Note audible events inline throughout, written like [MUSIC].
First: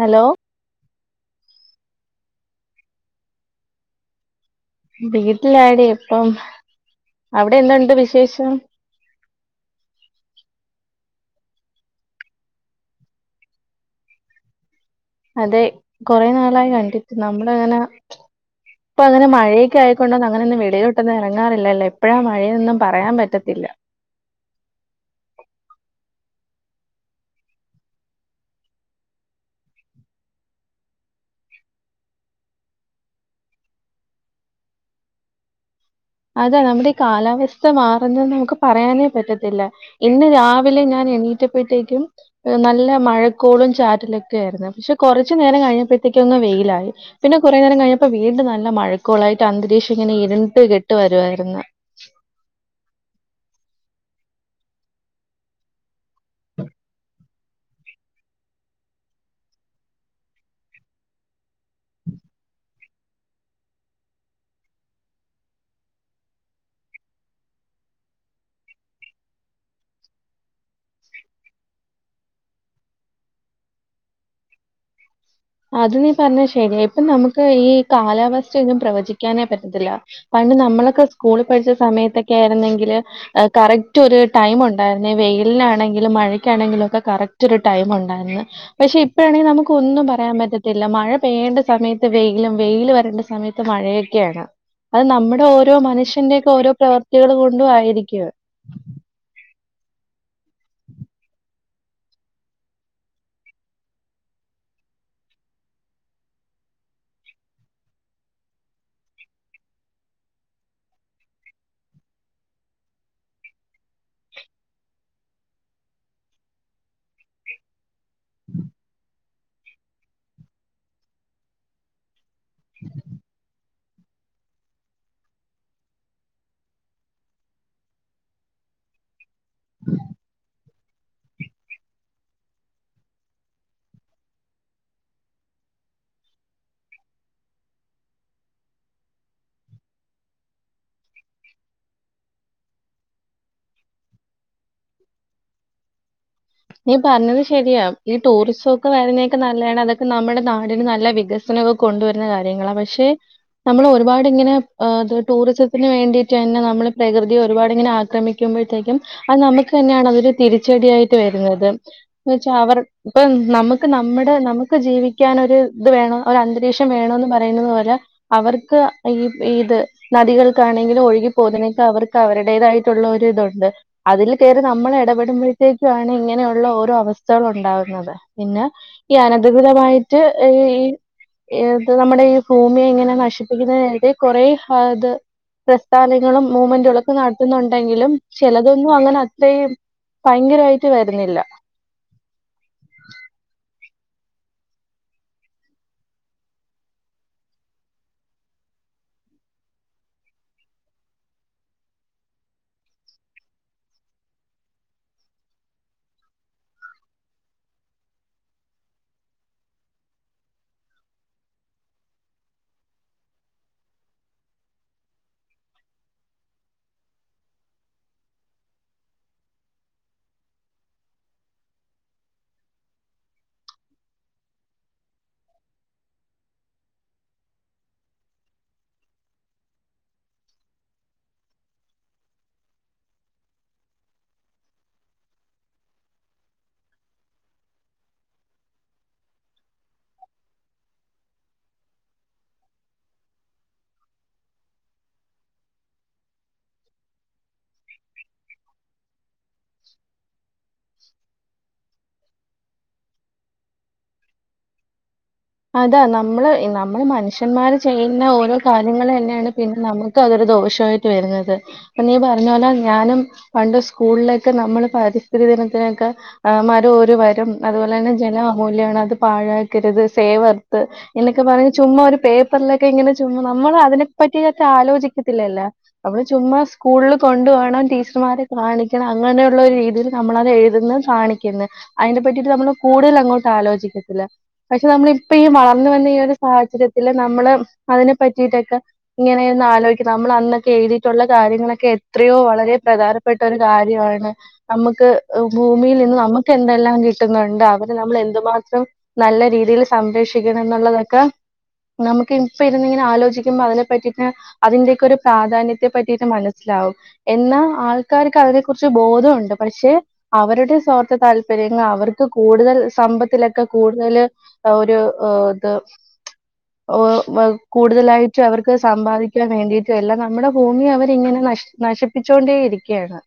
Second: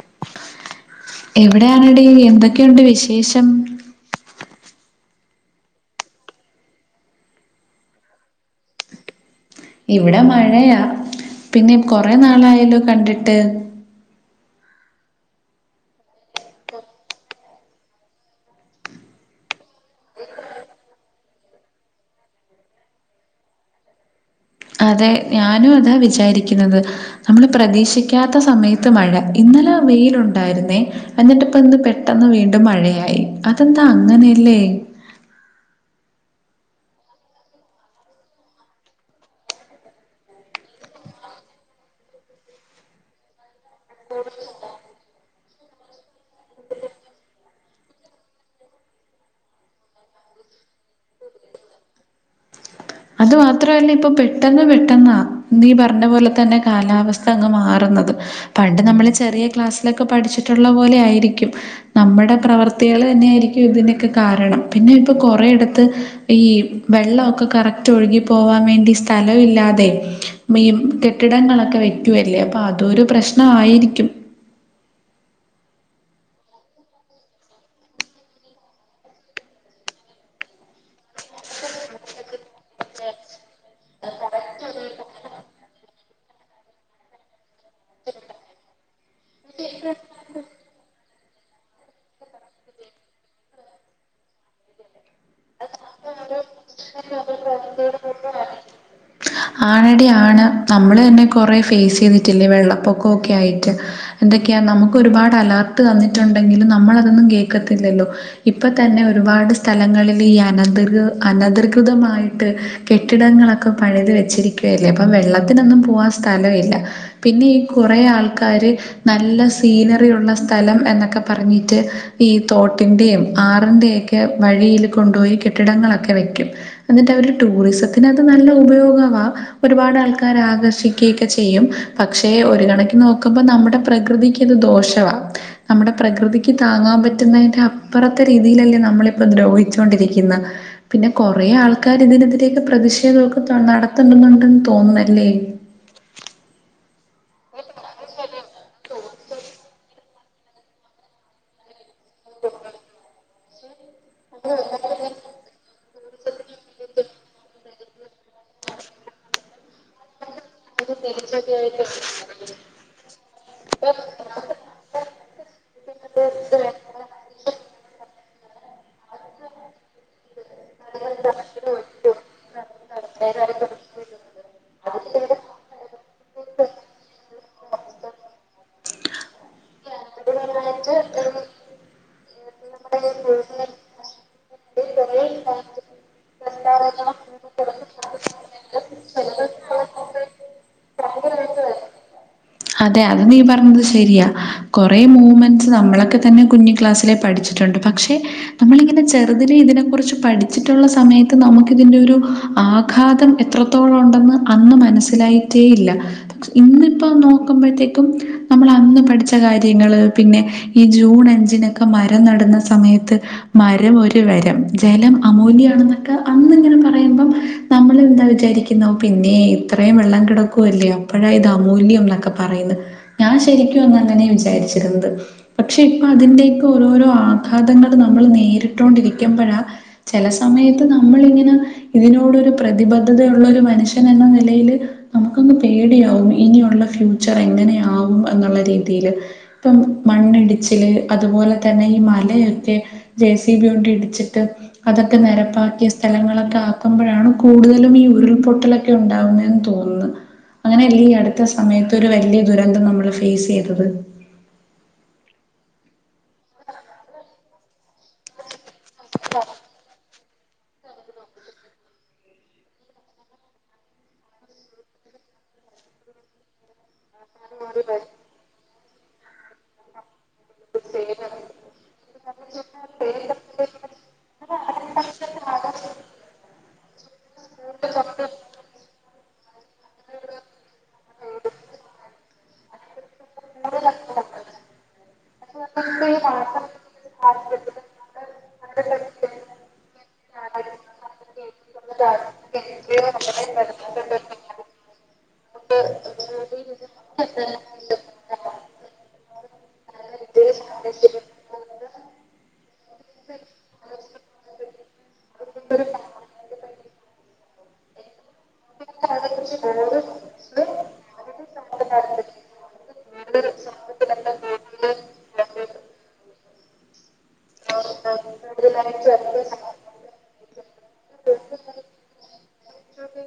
Hello എവിടെയാണടീ എന്തൊക്കെയുണ്ട് വിശേഷം വീട്ട്ലാടി ഇപ്പം അവ്ടെ എന്ത്ണ്ട് വിശേഷം ഇവിടെ മഴയാ പിന്നെ കൊറേ നാളായല്ലൊ കണ്ടിട്ട് അതെ കൊറേ നാളായി കണ്ടിട്ട് നമ്മള് അങ്ങനെ ഇപ്പ അങ്ങനെ മഴെക്കെ ആയേക്കൊണ്ടൊന്നും അങ്ങനൊന്നും വെളിയിലോട്ടൊന്നും എറങ്ങാറില്ലല്ലേ എപ്പഴാ മഴയെന്നും പറയാൻ പറ്റത്തില്ല അതെ ഞാനും അതാ വിചാരിക്കുന്നത് അമ്മള് പ്രതീക്ഷിക്കാത്ത സമയത്ത് മഴ ഇന്നലെ വെയിലുണ്ടായിരുന്നേ എന്നിട്ട് ഇപ്പന്ന് പെട്ടെന്ന് വീണ്ടും മഴയായി അതെന്താ അങ്ങനെയല്ലേ അതാ നമ്മുടെ ഈ കാലാവസ്ഥ മാറുന്നെന്ന് നമുക്ക് പറയാനേ പറ്റത്തില്ല ഇന്ന് രാവിലെ ഞാൻ എണീറ്റപ്പഴ്ത്തേക്കും ഏഹ് നല്ല മഴക്കോളും ചാറ്റലൊക്കെ ആയിരുന്നു പക്ഷേ കൊറച്ച് നേരം കഴിഞ്ഞപ്പഴത്തേക്കൊന്ന് വെയിലായി പിന്നെ കൊറേ നേരം കഴിഞ്ഞപ്പൊ വീണ്ടും നല്ല മഴക്കോളായിട്ട് അന്തരീക്ഷം ഇങ്ങനെ ഇരുണ്ട് കെട്ട് വരുവാര്ന്ന് അതും മാത്രവല്ല ഇപ്പം പെട്ടെന്ന് പെട്ടെന്നാ നീ പറ്ഞ്ഞ പോലെ തന്നെ കാലാവസ്ഥ അങ്ങ് മാറുന്നത് പണ്ട് നമ്മള് ചെറിയേ ക്ലാസ്സിലൊക്കെ പഠിച്ചിട്ടുള്ള പോലെയായിരിക്കും നമ്മടെ പ്രവർത്തികള് തന്നെയായിരിക്കും ഇതിനെക്കെ കാരണം പിന്നെ ഇപ്പൊ കൊറേയിടത്ത് ഈ വെള്ളൊക്കെ കറ ക്റ്റ് ഒഴുകി പോവാ വേണ്ടി സ്ഥലവില്ലാതെ മി കെട്ടിടങ്ങളൊക്കെ വെ ക്ക്യുവല്ലേ അപ്പ അതൊരു പ്രശ്നവായിരിക്കും അത് നീ പറ്ഞ്ഞെ ശരിയാ ഇപ്പ നമുക്ക് ഈ കാലാവസ്ഥയൊന്നും പ്രവചിക്കാനേ പറ്റത്തില്ല പണ്ട് നമ്മളൊക്കെ സ്കൂള് പഠിച്ച സമയത്തൊക്കെയാര്ന്നെങ്കില് ഏഹ് കറക്റ്റ് ഒരു ടൈമുണ്ടാര്ന്നെ വെയില്നാണെങ്കിലും മഴക്കാണെങ്കിലൊക്കെ കറക്റ്റൊര് ടൈമുണ്ടാര്ന്ന് പക്ഷേ ഇപ്പഴാണെങ്കി നമുക്ക് ഒന്നും പറ യാൻ പറ്റത്തില്ല മഴ പെയ്യേണ്ട സമയത്ത് വെയിലും വെയില് വരേണ്ട സമയത്ത് മഴയെക്ക്യെയാണ് അത് നമ്മുടെ ഓരോ മനുഷ്യന്റെക്കെ ഓരോ പ്രവർത്തികള് കൊണ്ടും ആയിരിക്ക്യും ആണെടി ആണ് നമ്മള് തന്നെ കൊറേ ഫേസെയ്തിട്ടില്ലേ വെള്ളപ്പൊക്കൊക്ക്യായിട്ട് എന്തൊക്കെയാ നമുക്ക് ഒരുപാട് അലെർട്ട് തന്നിട്ടുണ്ടെങ്കിലും നമ്മള് അതൊന്നും കേക്കത്തില്ലല്ലോ ഇപ്പ തന്നെ ഒരുപാട് സ്ഥലങ്ങളിൽ ഈ അനധ്ക് അനധ്കൃതമായിട്ട് കെട്ടിടങ്ങളൊക്കെ പണിത് വെച്ചിരിക്കുവല്ലേ അപ്പം വെള്ളത്തിനൊന്നും പോവാൻ സ്ഥലവില്ല പിന്നെ ഈ കൊറേ ആൾക്കാര് നല്ല സീനറിയുള്ള സ്ഥലം എന്നൊക്കെ പറഞ്ഞിട്ട് ഈ തോട്ടിന്റേം ആറിന്റെയെ [UNINTELLIGIBLE] വഴിയില് കൊണ്ടോയി കെട്ടിടങ്ങളൊക്കെ വെക്ക്യും. എന്നിട്ട് അവര് ടൂറിസത്തിന് അത് നല്ല ഉപയോഗ വാ ഒരുപാട് ആൾക്കാരെ ആകർഷി ക്ക്യിക്കെ ചെയ്യും പക്ഷേ ഒരു കണക്കിൻ നോക്കുമ്പോ നമ്മുടെ പ്രകൃതിക്ക്യത് ദോഷവാ നമ്മുടെ പ്രകൃതിക്ക് താങ്ങാൻ പറ്റുന്നേന്റെ അപ്പറത്തെ രീതിലല്ലേ നമ്മള്പ്പം ദ്രോഹിച്ചോണ്ടിരിക്കിന്നെ പിന്നെ കൊറേ ആൾക്കാര് ഇതിന് എതിരെക്കെ പ്രതിഷേധവൊക്കെ തൊ നടത്തുന്ന്ണ്ടെന്നണ്ടന്ന് തോന്നുന്നല്ലേ നീ പറ്ഞ്ഞത് ശരിയാ ഈ ടൂറിസൊക്കെ വര്നെക്കെ നല്ലയാണ് അതൊക്കെ നമ്മടെ നാടിന് നല്ല വിക സനൊക്ക കൊണ്ടു വെര്നെ കാര്യങ്ങളാ പക്ഷേ ഞമ്മള് ഒരുപാട് ഇങ്ങനെ ആഹ് ഇത് ടൂറിസത്തിന് വേണ്ടിയിട്ടന്നെ നമ്മള് പ്രകൃതിയെ ഒരുപാട് ഇങ്ങനെ ആക്രമിക്ക്യുമ്പഴത്തേക്ക്യും അത് നമുക്ക് തന്നെയാണ് അതൊര് തിരിച്ചടിയായിട്ട് വരുന്നത് ന്ന് വച്ചാ അവർ ഇപ്പ നമുക്ക് നമ്മടെ നമുക്ക് ജീവിക്യാൻ ഒരു ഇത് വേണം ഒരു അന്തരീക്ഷം വേണന്ന് പറയുന്നത് പോലെ അവർക്ക് ഈ ഈ ത് നദികൾക്കാണെങ്കിലും ഒഴുകി പോതിനേക്ക അവർക്ക് അവര്ടേതായിട്ടുള്ള ഒര്തുണ്ട് അതില് കേറി നമ്മള് ഇടപെടുമ്പഴത്തേക്കാ ണ് ഇങ്ങനെ ഉള്ള ഓരോ അവസ്ഥകള് ഉണ്ടാവുന്നത് പിന്നെ ഈ അനകൃതകൃതമായിട്ട് ഈ ഇത് നമ്മുടെ ഈ ഭൂമിയെ ഇങ്ങനെ നശിപ്പിക്കുന്നതിനായിട്ട് കോറെ അത് പ്രസ്ഥാനങ്ങളും മൂവ്മെന്റുകളൊക്കെ നട്ത്തുന്നുണ്ടെങ്കിലും ചെലതൊന്നും അങ്ങനെ അത്രേം ഭയങ്കരായിട്ട് വരുന്നില്ല അതെ അത് നീ പർഞ്ഞത് ശരിയാ കോറേ മൂവ്മെന്റ്സ് നമ്മളക്കെ തന്നെ കുഞ്ഞി ക്ലാസ്സ്ലെ പഠിച്ചിട്ടുണ്ട് പക്ഷെ നമ്മളിങ്ങനെ ചെറുതിലെ ഇതിനെ കുറിച്ച് പഠിച്ചിട്ടുള്ള സമയത്ത് നമുക്ക് ഇതിന്റെ ഒരു ആഘാതം എത്രത്തോളം ഉണ്ടെന്ന് അന്ന് മനസ്സിലായിട്ടേയില്ല ഇന്ന് ഇപ്പോ നോ ക്കുമ്പഴത്തേക്കും നമ്മള് അന്ന് പഠിച്ച കാര്യങ്ങള് പിന്നെ ഈ ജൂൺ അഞ്ചിന് ക്ക മരം നട്ന്ന സമയത്ത് മരം ഒരു വരം ജലം അമൂല്യാണന്നൊക്കെ അന്ന് ഇങ്ങനെ പറയുമ്പം നമ്മളെന്താ വിചാരിക്കുന്ന ഒ പിന്നെ ഇത്രയും വെള്ളം കിടക്കുവല്ലേ അപ്പഴാ ഇത് അമൂല്യം ന്നൊക്ക പറയുന്ന ഞാൻ ശരിക്കും അന്ന് അങ്ങനെ വിചാരിച്ചിരുന്നത് പക്ഷെ ഇപ്പ അതിന്റെയേക്ക ഓരോരോ ആഘാതങ്ങള് നമ്മള് നേരിട്ടോണ്ടിരിക്കുമ്പഴ ചെല സമയത്ത് നമ്മള് ഇങ്ങന ഇതിനോട് ഒരു പ്രതിബദ്ധതയുള്ള ഒരു മനുഷ്യൻ എന്ന നിലയില് നമുക്കൊന്ന് പേടിയാവും ഇനിയുള്ള ഫ്യൂച്ചർ എങ്ങനെയാവും എന്നുള്ള രീതിയില് ഇപ്പം മണ്ണിടിച്ചില് അതുപോലെ തന്നെ ഈ മലയൊക്കെ ജേ സി ബി കൊണ്ട് ഇടിച്ചിട്ട് അതൊക്കെ നെരപ്പാക്കി സ്ഥലങ്ങളൊക്ക ആക്കുമ്പഴാണ് കൂടുതലും ഈ ഉരുൾപൊട്ടലൊ ഉണ്ടാവുന്നെന്ന് തോന്നുന്നു. അങ്ങനെയല്ലെ ഈ അടുത്ത സമയ ത് ഒരു വല്ല്യ ദുരന്തം നമ്മള് ഫേസ് ചെയ്തത് അതാ നമ്മള് നമ്മള് മനുഷ്യന്മാര് ചെയ്യുന്ന ഓരോ കാര്യങ്ങള് തന്നെണ് പിന്നെ നമു ക്ക അതരു ദോഷവായിട്ട് വരുന്നത് ഇപ്പ നീ പറഞ്ഞ പോലെ ഞാനും പണ്ട് സ്കൂൾലേക്ക് നമ്മള് പരിസ്ഥിതി ദിനത്തിനെക്കെ ആ മരം ഒരു വരം അതുപോലെന്നെ ജല അമൂല്യാണ് അത് പാഴാക്കരുത് സേവ് എർത്ത് എന്നൊക്കെ പറഞ്ഞ് ചുമ്മാ ഒരു പേപ്പർലൊക്കെ ഇങ്ങനെ ചുമ്മ നമ്മള അതിനെ പറ്റി ഒക്ക ആലോചിക്കത്തില്ലല്ലോ നമ്മള് ചുമ്മാ സ്കൂൾല് കൊണ്ട് പോണം ടീച്ചർമാരെ കാണിക്കണം അങ്ങനെയുള്ള ഒരു രീതിയില് നമ്മള അത് എഴുതുന്ന കാണിക്കുന്നു. അയിനെ പറ്റിയിട്ട് നമ്മള് കൂടുതല് അങ്ങോട്ട് ആലോചിക്കത്തില്ല നമ്മള് ഇപ്പ ഈ വളർന്ന് വന്ന ഈ ഒരു സാഹചര്യത്തില് നമ്മള് അതിന് പറ്റിയിട്ടൊക്കെ ഇങ്ങനെന്ന് ആലോയിക്കണ നമ്മള് അന്നൊക്കെ എഴുതിട്ടുള്ള കാര്യ ങ്ങള് ഒക്കെ എത്രയോ വളരെ പ്രധാനപ്പെട്ട ഒരു കാര്യ ആണ് നമ്മക്ക് ഭൂമിയിൽ നിന്ന് നമ്മക്ക് എന്തെല്ലാം കിട്ടുന്ന്ണ്ട് അവര് നമ്മളെ എന്തു മാത്രം നല്ല രീതിയില് സംരക്ഷിക്കണം ന്നുള്ളതൊക്ക നമുക്ക് ഇപ്പ ഇരുന്ന് ഇങ്ങനെ ആലോചിക്കുമ്പ അതിനെ പറ്റിയിട്ട് അതിന്റെ ഒക്കെ ഒരു പ്രാധാന്യത്തെ പറ്റിയിട്ട് മനസ്സിലാവും എന്നാ ആൾക്കാര്ക്ക് അവരെ കൊർച്ച് ബോധം ഉണ്ട് പക്ഷേ അവരുടെ സ്വാർത്ഥ താല്പര്യങ്ങൾ അവർക്ക് കൂടുതൽ സമ്പത്തില് ഒക്കെ കൂടുതല് ഒരു ഇത് ഒ വയ് കൂടുതല് ആയിട്ടും അവർക്ക് സമ്പാദിക്കാൻ വേണ്ടിയിട്ട് എല്ലാം നമ്മുടെ ഭൂമി അവര് ഇങ്ങനെ നശ് നശി പ്പിച്ചൊണ്ടേ ഇരിക്കയാണ്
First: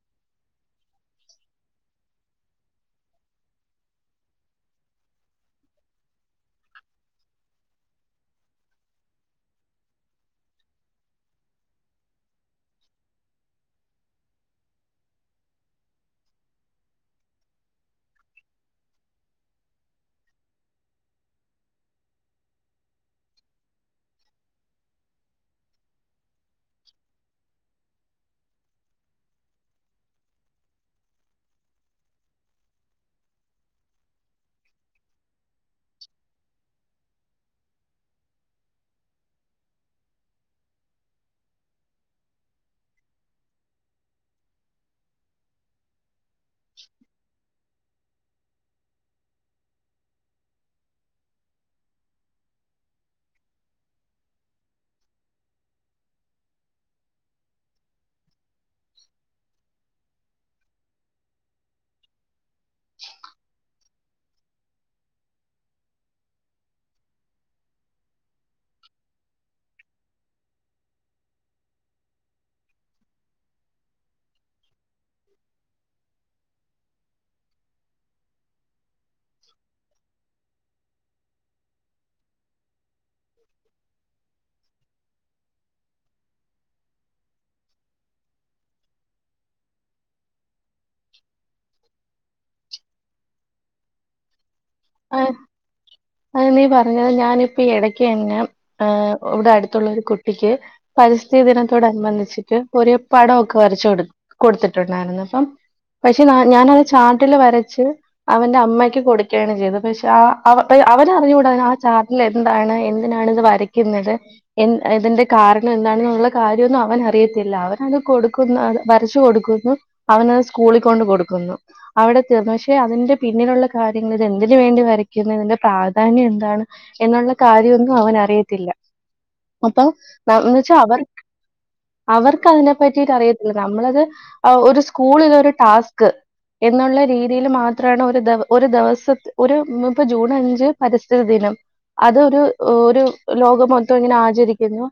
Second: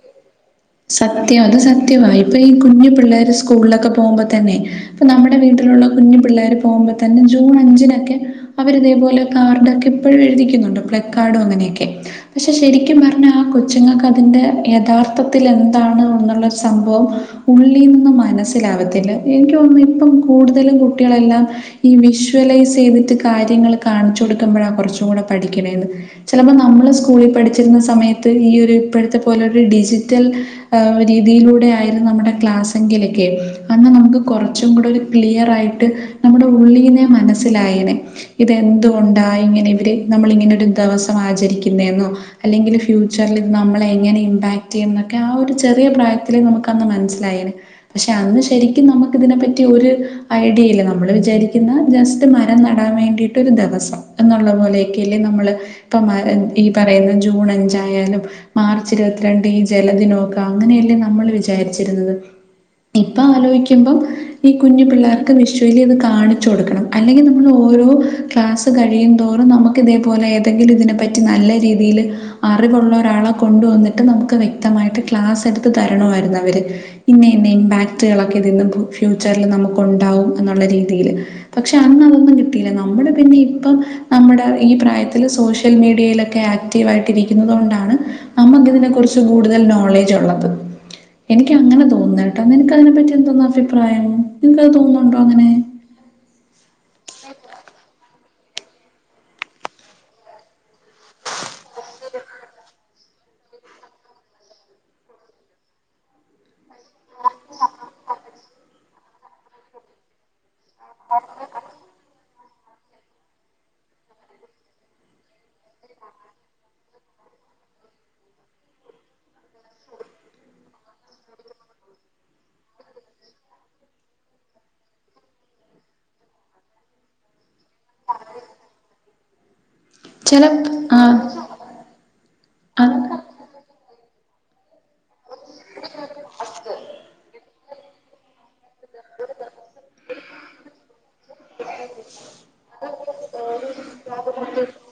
സത്യം അത് സത്യവാ ഇപ്പൊ ഈ കുഞ്ഞു പിള്ളേര് സ്കൂളില് ഒക്കെ പോകുമ്പോ തന്നെ ഇപ്പൊ നമ്മുടെ വീട്ടില് ഒള്ള കുഞ്ഞ് പിള്ളേര് പോകുമ്പോ തന്നെ ജൂൺ അഞ്ചിന് ഒക്കെ അവര് അതെ പോലെ ഫ്ലപ്പ് കാർഡൊ ഒക്കെ എപ്പോഴും എഴിതിക്കുന്നുണ്ട് ഫ്ലപ്പ് കാർഡും അങ്ങനെ ഒക്കെ. പക്ഷേ ശരിക്കും പറഞ്ഞാ ആ കൊച്ചുങ്ങൾക്ക് അതിന്റെ യഥാർത്ഥത്തിൽ എന്താണ് എന്നുള്ള സംഭവം ഉള്ളി നിന്നും മനസ്സില് ആകത്തില്ല. എനിക്ക് തോന്നുന്നു ഇപ്പം കൂടുതലും കുട്ടികള് എല്ലാം ഈ വിഷ്വലൈസ് ചെയ്തിട്ട് കാര്യങ്ങള് കാണിച്ചു കൊടുക്കുമ്പഴാ കൊറ്ച്ചൂ കൂടെ പഠിക്കണേ എന്ന് ചെലപ്പം നമ്മള് സ്കൂളിൽ പഠിച്ചിരുന്ന സമയത്ത് ഈ ഒരു ഇപ്പോഴത്തെ പോലെ ഒരു ഡിജിറ്റൽ ആ രീതിയിലൂടെ ആയിരുന്നു നമ്മുടെ ക്ലാസ്സ് എങ്കില് ഒക്കെ അന്ന് നമുക്ക് കൊറച്ചും കൂടെ ഒരു ക്ലിയർ ആയിട്ട് നമ്മുടെ ഉള്ളീനെ മനസ്സിലായനെ. ഇത് എന്ത് കൊണ്ടാ ഇങ്ങനെ ഇവര് നമ്മള് ഇങ്ങനെ ഒരു ദെവസം ആചരിക്കുന്നെ എന്നോ, അല്ലെങ്കിലും ഫ്യൂച്ചറില് നമ്മളെ എങ്ങനെ ഇമ്പാക്ട് ചെയ്യും എന്ന് ഒക്കെ ആ ഒരു ചെറിയ പ്രായത്തില് നമുക്ക് അങ്ങ് മനസ്സിലായനെ. പക്ഷേ അന്ന് ശരിക്കും നമുക്ക് ഇതിനെപ്പറ്റി ഒരു ഐഡിയ ഇല്ല നമ്മള് വിചാരിക്കുന്ന് ജസ്റ്റ് ത്ത് മരം നടാൻ വേണ്ടിയിട്ട് ഒരു ദെവസം എന്ന് ഒള്ള പോലെ ഒക്കെ അല്ലേ നമ്മള് ഇപ്പ ഈ പറയുന്ന ജൂൺ അഞ്ചായാലും മാർച്ച് ഇരുപത്തിരണ്ടിന് ജെ ല നോക്ക അങ്ങനെ അല്ലേ നമ്മള് വിചാരിച്ച് ഇരുന്നത് ഇപ്പൊ ആലോചിക്കുമ്പം. ഈ കുഞ്ഞു പിള്ളേർക്ക് വിഷ്വലി അത് കാണിച്ചു കൊടുക്കണം. അല്ലെങ്കിൽ നമ്മൾ ഓരോ ക്ലാസ്സ് കഴിയും തോറും നമുക്ക് ഇതേപോലെ ഏതെങ്കിലും ഇതിനെപ്പറ്റി നല്ല രീതിയിൽ അറിവ് ഒള്ള ഒരാളെ കൊണ്ടു വന്നിട്ട് നമുക്ക് വ്യക്തമായിട്ട് ക്ലാസ് എടുത്ത് തരണം മായിരുന്നു അവര്. ഇന്നെ ഇന്നെ ഇമ്പാക്ടുകള് ഒക്കെ ഇതിന്ന് ഫ്യൂ ഫ്യൂച്ചറിൽ നമുക്ക് ഒണ്ടാവും എന്ന് ഒള്ള രീതിയില്. പക്ഷേ അന്ന് അത് ഒന്നും കിട്ടിയില്ല നമ്മള് പിന്നെ ഇപ്പം നമ്മുടെ ഈ പ്രായത്തില് സോഷ്യൽ മീഡിയയില് ഒക്കെ ആക്റ്റീവ് ആയിട്ട് ഇരിക്കുന്നത് കൊണ്ടാണ് അമ്മക്ക് ഇതിനെ കുറിച്ച് കൂടുതൽ നോളേജ് ഒള്ളത്. എനിക്ക് അങ്ങനെ തോന്ന് കേട്ടാ, നിനക്ക് അതിനെ പറ്റി എന്തോന്ന് അഭിപ്രായം? നിനക്ക് അത് തോന്ന് ഒണ്ടോ അങ്ങനെ? അ നീ പറഞ്ഞത് ഞാനിപ്പ ഇടക്ക് അന്നെ ഏ ഇവിടെ അടുത്ത് ഒള്ള ഒരു കുട്ടിക്ക് പരിസ്ഥിതി ദിനത്തോട് അനുബന്ധിച്ചിട്ട് ഒരേ പടം ഒക്കെ വരച്ച് കൊ കൊടുത്തിട്ട് ഉണ്ടായിരുന്നു. അപ്പം പക്ഷേ ഞാ ഞാന് ഒരു ചാർട്ടില് വരച്ച് അവന്റെ അമ്മയ്ക്ക് കൊടുക്കേണ് ചെയ്തത്. പക്ഷേ ആ അവ അവന് അറിഞ്ഞു കൂടാ ആ ചാർട്ടിൽ എന്താണ് എന്തിനാണ് ഇത് വരയ്ക്കുന്നത്. എ ഇതിന്റെ കാരണം എന്താണ് എന്ന് ഒള്ള കാര്യൊന്നും അവന് അറിയത്തില്ല അവനത് കൊടുക്കുന്നു. അത് വരച്ചു കൊടുക്കുന്നു അവനത് സ്കൂളിൽ കൊണ്ട് കൊടുക്കുന്നു. അവിടെ തീർന്നു പക്ഷേ അതിന്റെ പിന്നില് ഒള്ള കാര്യങ്ങള് എ എന്തിന് വേണ്ടി വരയ്ക്കുന്നേ ഇതിന്റെ പ്രാധാന്യം എന്താണ് എന്ന് ഒള്ള കാര്യം ഒന്നും അവന് അറിയത്തില്ല. അപ്പൊ എന്ന് ചെലപ് വെച്ചാ ആഹ് അവർക്ക് അവർക്ക് അതിനെ അത് പറ്റിട്ട് അറിയത്തില്ല. നമ്മളത് ഒരു സ്കൂളില് ഒരു ടാസ്ക് എന്ന് ഒള്ളേ രീതിയിൽ മാത്രാണ് ഒരു ദെ ഒരു ദെവസത്തെ ഒരു ഇപ്പൊ ജൂൺ അഞ്ച് പരിസ്ഥിതി ദിനം. അത് ഒരു ഒരു ലോകം മൊത്തം ഇങ്ങനെ ആചരിക്കുന്നു.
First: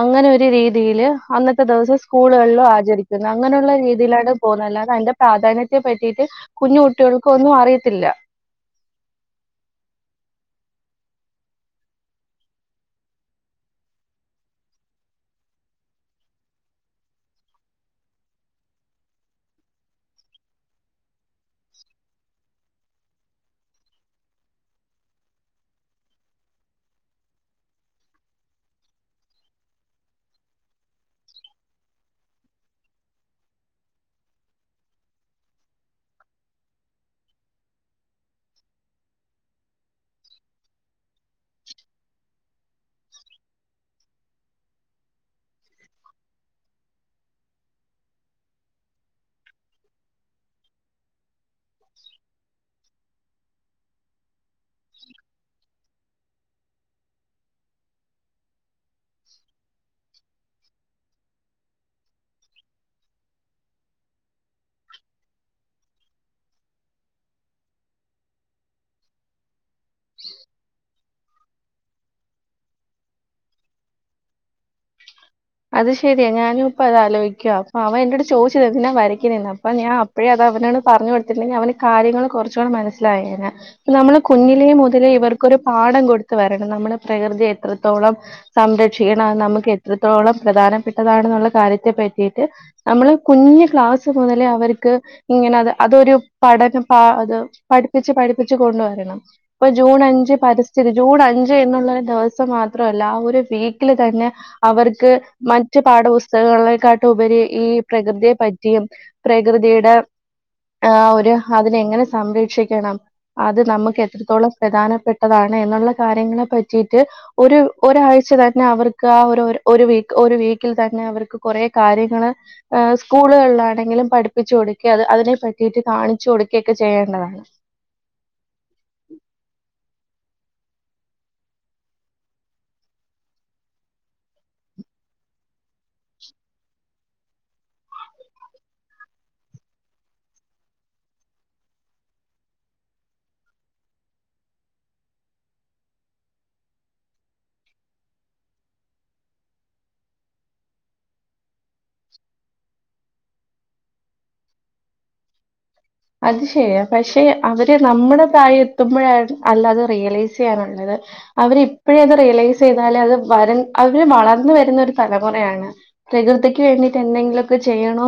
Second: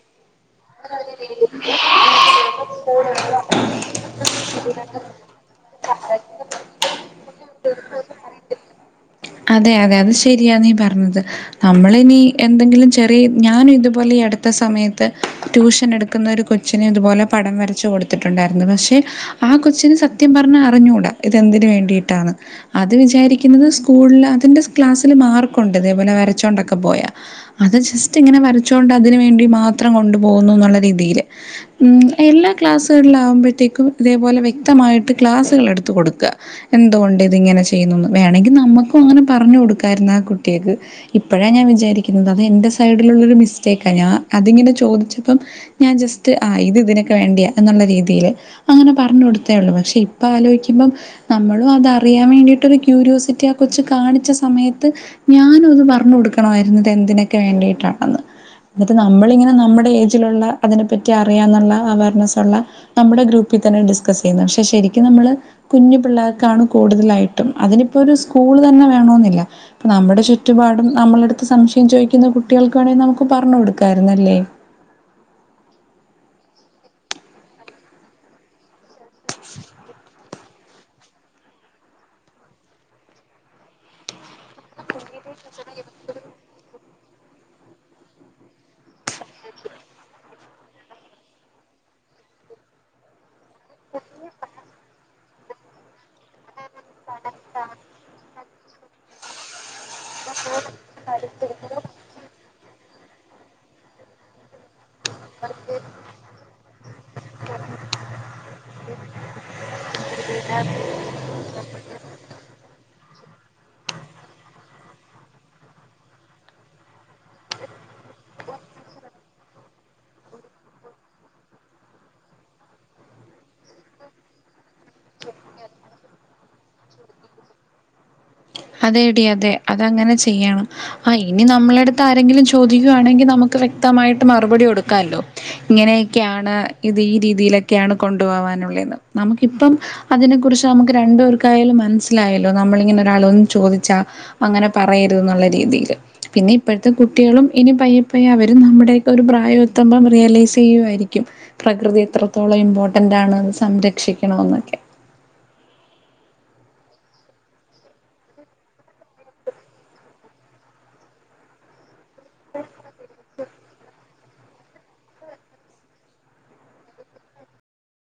അങ്ങനെ ഒരു രീതിയില് അന്നത്തെ ദെവസം സ്കൂള് കളിലോ ആചരിക്കുന്നു. അങ്ങനെ ഒള്ള രീതിയിലാണ് പോകുന്നത് അല്ലാതെ അതിന്റെ പ്രാധാന്യത്തെ പറ്റിയിട്ട് കുഞ്ഞു കുട്ടികൾക്ക് ഒന്നും അറിയത്തില്ല. അതെ അതെ അത് ശരിയാണ് നീ പറഞ്ഞത്. നമ്മള് ഇനി എന്തെങ്കിലും ചെറിയ ഞാനും ഇത് പോലെ ഈ അടുത്ത സമയത്ത് ട്യൂഷന് എടുക്കുന്ന ഒരു കൊച്ചിന് ഇതുപോലെ പടം വരച്ച് കൊടുത്തിട്ടുണ്ടായിരുന്നു. പക്ഷേ ആ കൊച്ചിന് സത്യം പറഞ്ഞ അറിഞ്ഞൂടാ ഇത് എന്തിന് വേണ്ടിയിട്ടാണ് അത് വിചാരിക്കുന്നത് സ്കൂള് അതിൻ്റെ ക്ലാസ്സിൽ മാർക്കൊണ്ട് ഇതേപോലെ വരച്ചൊണ്ടൊക്കെ പോയാ അത് ജസ്റ്റ് ഇങ്ങനെ വരച്ചോണ്ട് അതിന് വേണ്ടി മാത്രം കൊണ്ടു പോവുന്നുന്നുള്ള രീതിയിൽ ഉം എല്ലാ ക്ലാസ്സുകളില് ആകുമ്പഴത്തേക്കും ഇതേപോലെ വ്യക്തമായിട്ട് ക്ലാസ്സുകള് എടുത്ത് കൊടുക്ക എന്തുകൊണ്ട് ഇത് ഇങ്ങനെ ചെയ്യുന്നുന്ന് വേണെങ്കി നമ്മക്കും അങ്ങനെ പറഞ്ഞു കൊടുക്കായിരുന്ന് ആ കുട്ടിയെക്ക് ഇപ്പഴാ ഞാൻ വിചാരിക്കുന്നത് അത് എന്റെ സൈഡിലുള്ളൊരു മിസ്റ്റേക്കാ ഞാൻ അതിങ്ങനെ ചോദിച്ചപ്പം ഞാൻ ജസ്റ്റ് ആഹ് ഇത് ഇതിനൊക്കെ വേണ്ടിയാ എന്നുള്ള രീതിയില് അങ്ങനെ പറഞ്ഞു കൊടുത്തേ ഉള്ളൂ പക്ഷെ ഇപ്പൊ ആലോയിക്കുമ്പം നമ്മളും അതറിയാൻ വേണ്ടിയിട്ട് ഒരു ക്യൂരിയോസിറ്റി ആ കൊച്ച് കാണി സമയത്ത് ഞാനും അത് പറഞ്ഞു കൊടുക്കണമായിരുന്നു ഇത് എന്തിനൊക്കെ വേണ്ടിട്ടാണെന്ന് ഇത് നമ്മളിങ്ങനെ നമ്മുടെ ഏജിലുള്ള അതിനെപ്പറ്റി അറിയാന്നുള്ള അവയർനെസ്സുള്ള നമ്മുടെ ഗ്രൂപ്പി തന്നെ ഡിസ്കസ് ചെയ്യുന്നത് പക്ഷെ ശരിക്കും നമ്മള് കുഞ്ഞു പിള്ളേർക്കാണ് കൂടുതലായിട്ടും അതിനിപ്പോ ഒരു സ്കൂൾ തന്നെ വേണോന്നില്ല നമ്മുടെ ചുറ്റുപാടും നമ്മളടുത്ത് സംശയം ചോദി കുട്ടികൾക്ക് വേണെങ്കിൽ നമുക്ക് പറഞ്ഞു കൊടുക്കായിരുന്നല്ലേ അത് ശരിയ ഞാനും ഇപ്പ അത് ആലോയിക്ക അപ്പൊ അവൻ എന്റട്ത്ത് ചോദിച്ചത് എന്തിനാ വരക്കുന്നേന്ന് അപ്പൊ ഞാൻ അപ്പഴേ അത് അവനോട് പറഞ്ഞു കൊടുത്തിട്ടുണ്ടെങ്കി അവന് കാര്യങ്ങൾ കൊറച്ചുകൂടെ മനസ്സിലായേനെ നമ്മള് കുഞ്ഞിലെ മുതലേ ഇവർക്കൊരു പാഠം കൊടുത്ത് വരണം നമ്മുടെ പ്രകൃതി എത്രത്തോളം സംരക്ഷിക്കണം നമ്മക്ക് എത്രത്തോളം പ്രധാനപ്പെട്ടതാണെന്നുള്ള കാര്യത്തെ പറ്റിയിട്ട് നമ്മള് കുഞ് ക്ലാസ്സ് മുതലേ അവർക്ക് ഇങ്ങനെ അത് അതൊരു പഠനം പ അത് പഠിപ്പിച്ച് പഠിപ്പിച്ച് കൊണ്ടുവരണം ഇപ്പൊ ജൂൺ അഞ്ച് പരിസ്ഥിതി ജൂൺ അഞ്ച് എന്നുള്ള ഒരു ദിവസം മാത്രല്ല ആ ഒരു വീക്കില് തന്നെ അവർക്ക് മറ്റു പാഠപുസ്തകങ്ങളെക്കാട്ടും ഉപരി ഈ പ്രകൃതിയെ പറ്റിയും പ്രകൃതിയുടെ ആ ഒരു അതിനെ എങ്ങനെ സംരക്ഷിക്കണം അത് നമ്മക്ക് എത്രത്തോളം പ്രധാനപ്പെട്ടതാണ് എന്നുള്ള കാര്യങ്ങളെ പറ്റീട്ട് ഒരു ഒരാഴ്ച തന്നെ അവർക്ക് ആ ഒരു ഒരു ഒരു വീക്ക് ഒരു വീക്കിൽ തന്നെ അവർക്ക് കൊറേ കാര്യങ്ങള് ആഹ് സ്കൂളുകളിലാണെങ്കിലും പഠിപ്പിച്ചു കൊടുക്കേ അത് അതിനെ പറ്റിയിട്ട് കാണിച്ചു കൊടുക്കകൊക്കെ ചെയ്യേണ്ടതാണ് അതെ ഡീ അതെ അതങ്ങനെ ചെയ്യണം ആഹ് ഇനി നമ്മളടുത്ത് ആരെങ്കിലും ചോദിക്കുയാണെങ്കി നമുക്ക് വ്യക്തമായിട്ട് മറുപടി കൊടുക്കാല്ലോ ഇങ്ങനെയൊക്കെയാണ് ഇത് ഈ രീതിയിലൊക്കെയാണ് കൊണ്ടു പോവാനുള്ളേന്ന് നമുക്കിപ്പം അതിനെകുറിച്ച് നമുക്ക് രണ്ട് പേർക്കായാലും മനസ്സിലായല്ലോ നമ്മളിങ്ങനെ ഒരാൾ വന്ന് ചോദിച്ചാ അങ്ങനെ പറയരുത് ന്നുള്ള രീതിയിൽ പിന്നെ ഇപ്പഴത്തെ കുട്ടികളും ഇനി പയ്യ പയ്യ അവരും നമ്മുടെയൊക്കെ ഒരു പ്രായം എത്തുമ്പം റിയലൈസ് ചെയ്യുവായിരിക്കും പ്രകൃതി എത്രത്തോളം ഇമ്പോർട്ടന്റ് ആണ് സംരക്ഷിക്കണോന്നൊക്കെ അത് ശരിയാ പക്ഷെ അവര് നമ്മുടെ പ്രായം എത്തുമ്പഴാണ് അല്ല അത് റിയലൈസ് ചെയ്യാനുള്ളത് അവരിപ്പഴേ അത് റിയലൈസ് ചെയ്താല് അത് വരും അവര് വളർന്ന് വരുന്നൊരു തലമുറയാണ് പ്രകൃതിക്ക് വേണ്ടിട്ട് എന്തെങ്കിലൊക്കെ ചെയ്യണോ